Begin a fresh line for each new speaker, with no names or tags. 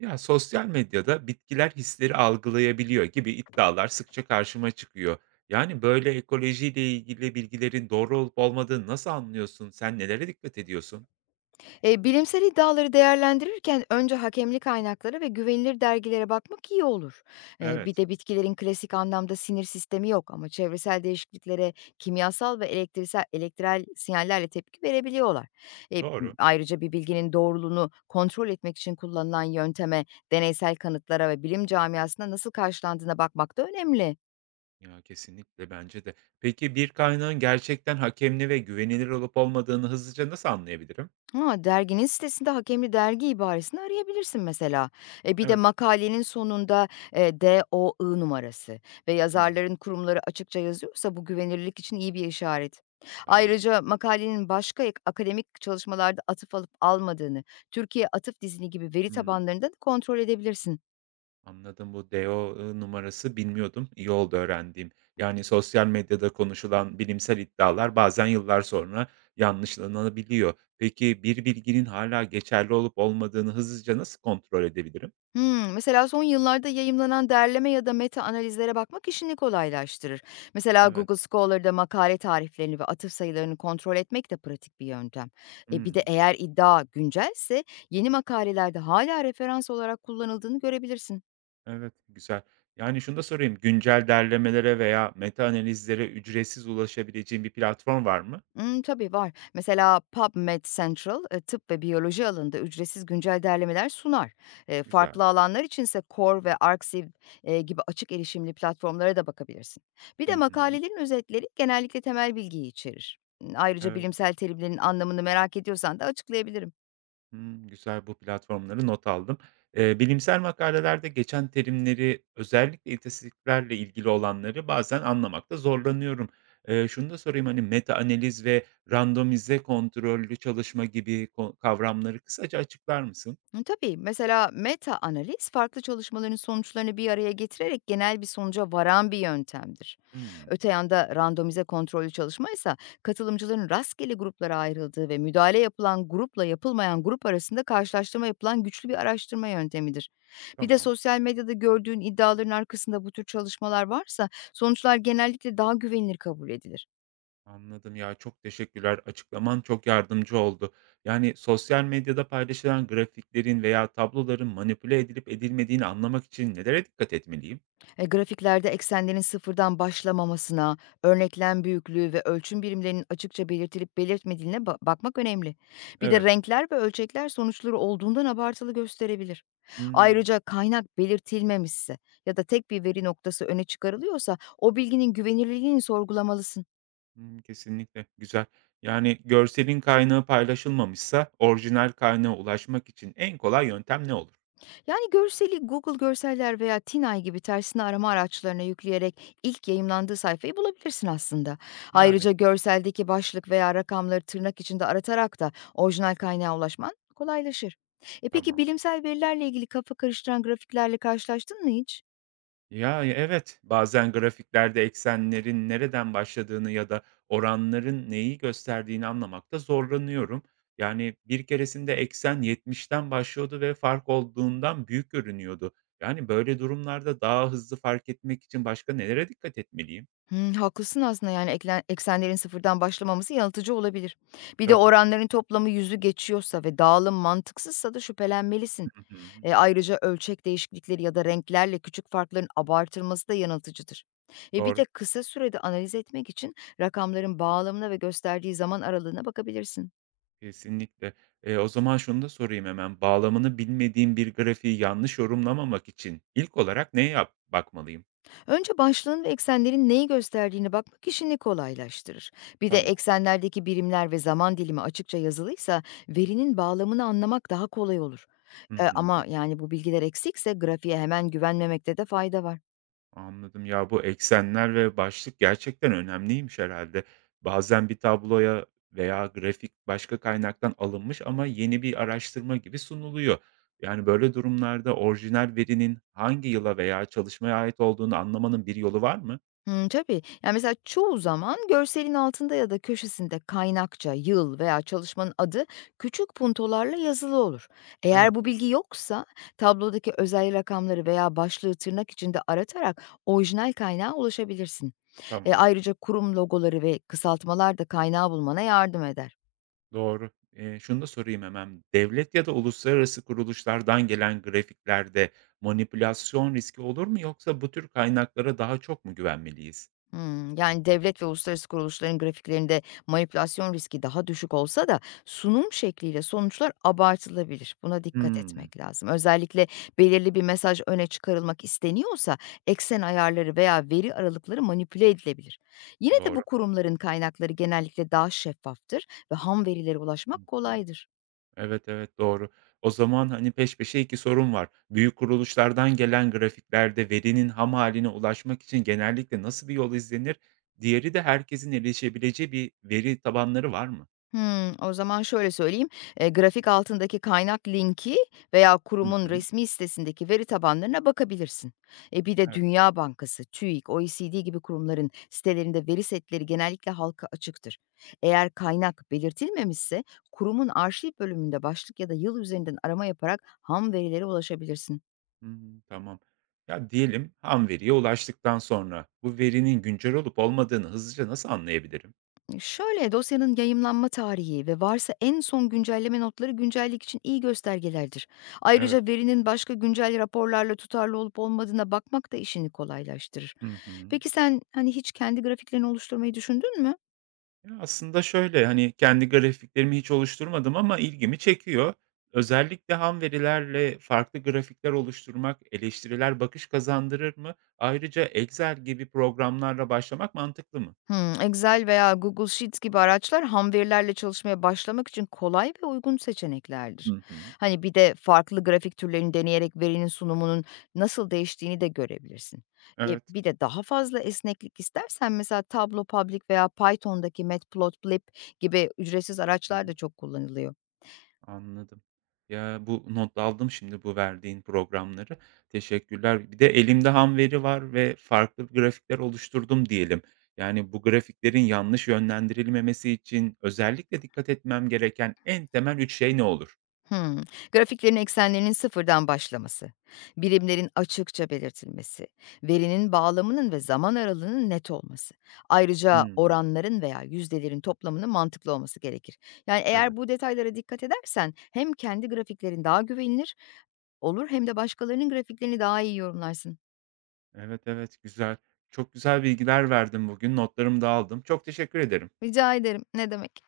Ya sosyal medyada bitkiler hisleri algılayabiliyor gibi iddialar sıkça karşıma çıkıyor. Yani böyle ekolojiyle ilgili bilgilerin doğru olup olmadığını nasıl anlıyorsun? Sen nelere dikkat ediyorsun?
Bilimsel iddiaları değerlendirirken önce hakemli kaynaklara ve güvenilir dergilere bakmak iyi olur. Bir
Evet,
de bitkilerin klasik anlamda sinir sistemi yok ama çevresel değişikliklere kimyasal ve elektrel sinyallerle tepki verebiliyorlar. E,
doğru.
Ayrıca bir bilginin doğruluğunu kontrol etmek için kullanılan yönteme, deneysel kanıtlara ve bilim camiasına nasıl karşılandığına bakmak da önemli.
Ya kesinlikle bence de. Peki bir kaynağın gerçekten hakemli ve güvenilir olup olmadığını hızlıca nasıl anlayabilirim?
Ha, Derginin sitesinde "Hakemli Dergi" ibaresini arayabilirsin mesela. Bir de
Evet.
makalenin sonunda, DOI numarası ve
Hmm,
yazarların kurumları açıkça yazıyorsa bu güvenilirlik için iyi bir işaret.
tamam.
Ayrıca makalenin başka ek akademik çalışmalarda atıf alıp almadığını, Türkiye Atıf Dizini gibi veri
Hmm.
tabanlarında da kontrol edebilirsin.
Anladım. Bu DO, numarası bilmiyordum. İyi oldu öğrendiğim. Yani, sosyal medyada konuşulan bilimsel iddialar bazen yıllar sonra yanlışlanabiliyor. Peki, bir bilginin hala geçerli olup olmadığını hızlıca nasıl kontrol edebilirim?
Hımm, mesela son yıllarda yayımlanan derleme ya da meta analizlere bakmak işini kolaylaştırır. Mesela
Evet.
Google Scholar'da makale tariflerini ve atıf sayılarını kontrol etmek de pratik bir yöntem. Bir de
Hımm.
eğer iddia güncelse yeni makalelerde hala referans olarak kullanıldığını görebilirsin.
Evet, güzel. Yani, şunu da sorayım, güncel derlemelere veya meta analizlere ücretsiz ulaşabileceğim bir platform var mı?
Tabii var. Mesela PubMed Central, tıp ve biyoloji alanında ücretsiz güncel derlemeler sunar.
Güzel.
Farklı alanlar içinse Core ve Arxiv, gibi açık erişimli platformlara da bakabilirsin. Bir
Hı
de
hı.
makalelerin özetleri genellikle temel bilgiyi içerir. Imm, ayrıca
Evet.
bilimsel terimlerin anlamını merak ediyorsan da açıklayabilirim.
Hımm, güzel bu platformları not aldım. Bilimsel makalelerde geçen terimleri, özellikle istatistiklerle ilgili olanları bazen anlamakta zorlanıyorum. Şunu da sorayım, hani, meta analiz ve randomize kontrollü çalışma gibi kavramları kısaca açıklar mısın?
Tabii mesela meta analiz farklı çalışmaların sonuçlarını bir araya getirerek genel bir sonuca varan bir yöntemdir.
Hımm,
Öte yanda randomize kontrollü çalışma ise katılımcıların rastgele gruplara ayrıldığı ve müdahale yapılan grupla yapılmayan grup arasında karşılaştırma yapılan güçlü bir araştırma yöntemidir. Bir de
tamam,
sosyal medyada gördüğün iddiaların arkasında bu tür çalışmalar varsa sonuçlar genellikle daha güvenilir kabul edilir.
anladım. Ya, çok teşekkürler. Açıklaman çok yardımcı oldu. Yani, sosyal medyada paylaşılan grafiklerin veya tabloların manipüle edilip edilmediğini anlamak için nelere dikkat etmeliyim?
Grafiklerde eksenlerin sıfırdan başlamamasına, örneklem büyüklüğü ve ölçüm birimlerinin açıkça belirtilip belirtmediğine bakmak önemli. Bir de
Evet.
renkler ve ölçekler sonuçları olduğundan abartılı gösterebilir.
Hımm.
Ayrıca kaynak belirtilmemişse ya da tek bir veri noktası öne çıkarılıyorsa o bilginin güvenilirliğini sorgulamalısın.
Hımm, kesinlikle, güzel. Yani, görselin kaynağı paylaşılmamışsa orijinal kaynağa ulaşmak için en kolay yöntem ne olur?
Yani görseli Google Görseller veya Tinay gibi tersine arama araçlarına yükleyerek ilk yayımlandığı sayfayı bulabilirsin aslında.
Yani.
Ayrıca görseldeki başlık veya rakamları tırnak içinde aratarak da orijinal kaynağa ulaşman kolaylaşır. Peki
Tamam.
bilimsel verilerle ilgili kafa karıştıran grafiklerle karşılaştın mı hiç?
Ya, ya, evet, bazen grafiklerde eksenlerin nereden başladığını ya da oranların neyi gösterdiğini anlamakta zorlanıyorum. Yani, bir keresinde eksen 70'ten başlıyordu ve fark olduğundan büyük görünüyordu. Yani, böyle durumlarda daha hızlı fark etmek için başka nelere dikkat etmeliyim?
Haklısın aslında yani eksenlerin sıfırdan başlamaması yanıltıcı olabilir. Bir de
Tabii.
oranların toplamı yüzü geçiyorsa ve dağılım mantıksızsa da şüphelenmelisin.
Hı hı. Hı.
Ayrıca ölçek değişiklikleri ya da renklerle küçük farkların abartılması da yanıltıcıdır. Bir
Doğru.
de kısa sürede analiz etmek için rakamların bağlamına ve gösterdiği zaman aralığına bakabilirsin.
Kesinlikle. O zaman şunu da sorayım hemen, bağlamını bilmediğim bir grafiği yanlış yorumlamamak için ilk olarak neye bakmalıyım?
Önce başlığın ve eksenlerin neyi gösterdiğini bakmak işini kolaylaştırır. Bir de
Tamam.
eksenlerdeki birimler ve zaman dilimi açıkça yazılıysa verinin bağlamını anlamak daha kolay olur.
Hı hı.
Ama yani bu bilgiler eksikse grafiğe hemen güvenmemekte de fayda var.
Anladım. Ya, bu eksenler ve başlık gerçekten önemliymiş herhalde. Bazen bir tabloya veya grafik başka kaynaktan alınmış ama yeni bir araştırma gibi sunuluyor. Yani, böyle durumlarda orijinal verinin hangi yıla veya çalışmaya ait olduğunu anlamanın bir yolu var mı?
Hımm, tabii. Yani mesela çoğu zaman görselin altında ya da köşesinde kaynakça, yıl veya çalışmanın adı küçük puntolarla yazılı olur. Eğer
Evet,
bu bilgi yoksa tablodaki özel rakamları veya başlığı tırnak içinde aratarak orijinal kaynağa ulaşabilirsin.
tamam.
Ayrıca kurum logoları ve kısaltmalar da kaynağı bulmana yardım eder.
Doğru. Şunu da sorayım hemen. Devlet ya da uluslararası kuruluşlardan gelen grafiklerde manipülasyon riski olur mu yoksa bu tür kaynaklara daha çok mu güvenmeliyiz?
Hımm. Yani, devlet ve uluslararası kuruluşların grafiklerinde manipülasyon riski daha düşük olsa da sunum şekliyle sonuçlar abartılabilir. Buna dikkat
Hımm.
etmek lazım. Özellikle belirli bir mesaj öne çıkarılmak isteniyorsa eksen ayarları veya veri aralıkları manipüle edilebilir. Yine de bu
Doğru.
kurumların kaynakları genellikle daha şeffaftır ve ham verilere
Hı
ulaşmak
hı.
kolaydır.
Evet, evet, doğru. O zaman, hani, peş peşe 2 sorun var. Büyük kuruluşlardan gelen grafiklerde verinin ham haline ulaşmak için genellikle nasıl bir yol izlenir? Diğeri de herkesin erişebileceği bir veri tabanları var mı?
Hımm. O zaman şöyle söyleyeyim, grafik altındaki kaynak linki veya
Hı
kurumun
hı.
resmi sitesindeki veri tabanlarına bakabilirsin. Bir de
Evet.
Dünya Bankası, TÜİK, OECD gibi kurumların sitelerinde veri setleri genellikle halka açıktır. Eğer kaynak belirtilmemişse kurumun arşiv bölümünde başlık ya da yıl üzerinden arama yaparak ham verilere ulaşabilirsin.
Hımm, tamam. Ya, diyelim ham veriye ulaştıktan sonra bu verinin güncel olup olmadığını hızlıca nasıl anlayabilirim?
Şöyle, dosyanın yayımlanma tarihi ve varsa en son güncelleme notları güncellik için iyi göstergelerdir.
Evet.
Ayrıca verinin başka güncel raporlarla tutarlı olup olmadığına bakmak da işini kolaylaştırır.
Hı hı.
Peki sen hani hiç kendi grafiklerini oluşturmayı düşündün mü?
Ya, aslında şöyle, hani, kendi grafiklerimi hiç oluşturmadım ama ilgimi çekiyor. Özellikle ham verilerle farklı grafikler oluşturmak eleştiriler bakış kazandırır mı? Ayrıca Excel gibi programlarla başlamak mantıklı mı?
Hımm. Excel veya Google Sheets gibi araçlar ham verilerle çalışmaya başlamak için kolay ve uygun seçeneklerdir.
Hı hı.
Hani bir de farklı grafik türlerini deneyerek verinin sunumunun nasıl değiştiğini de görebilirsin.
Evet.
Bir de daha fazla esneklik istersen mesela Tableau Public veya Python'daki Matplotlib gibi ücretsiz araçlar
Hı.
da çok kullanılıyor.
Anladım. Ya, bu not aldım şimdi bu verdiğin programları. Teşekkürler. Bir de elimde ham veri var ve farklı grafikler oluşturdum diyelim. Yani bu grafiklerin yanlış yönlendirilmemesi için özellikle dikkat etmem gereken en temel 3 şey ne olur?
Hımm. Grafiklerin eksenlerinin sıfırdan başlaması, birimlerin açıkça belirtilmesi, verinin bağlamının ve zaman aralığının net olması. Ayrıca
Hımm.
oranların veya yüzdelerin toplamının mantıklı olması gerekir. Yani, eğer
Evet.
bu detaylara dikkat edersen hem kendi grafiklerin daha güvenilir olur hem de başkalarının grafiklerini daha iyi yorumlarsın.
Evet, evet, güzel. Çok güzel bilgiler verdin bugün. Notlarımı da aldım. Çok teşekkür ederim.
Rica ederim, ne demek.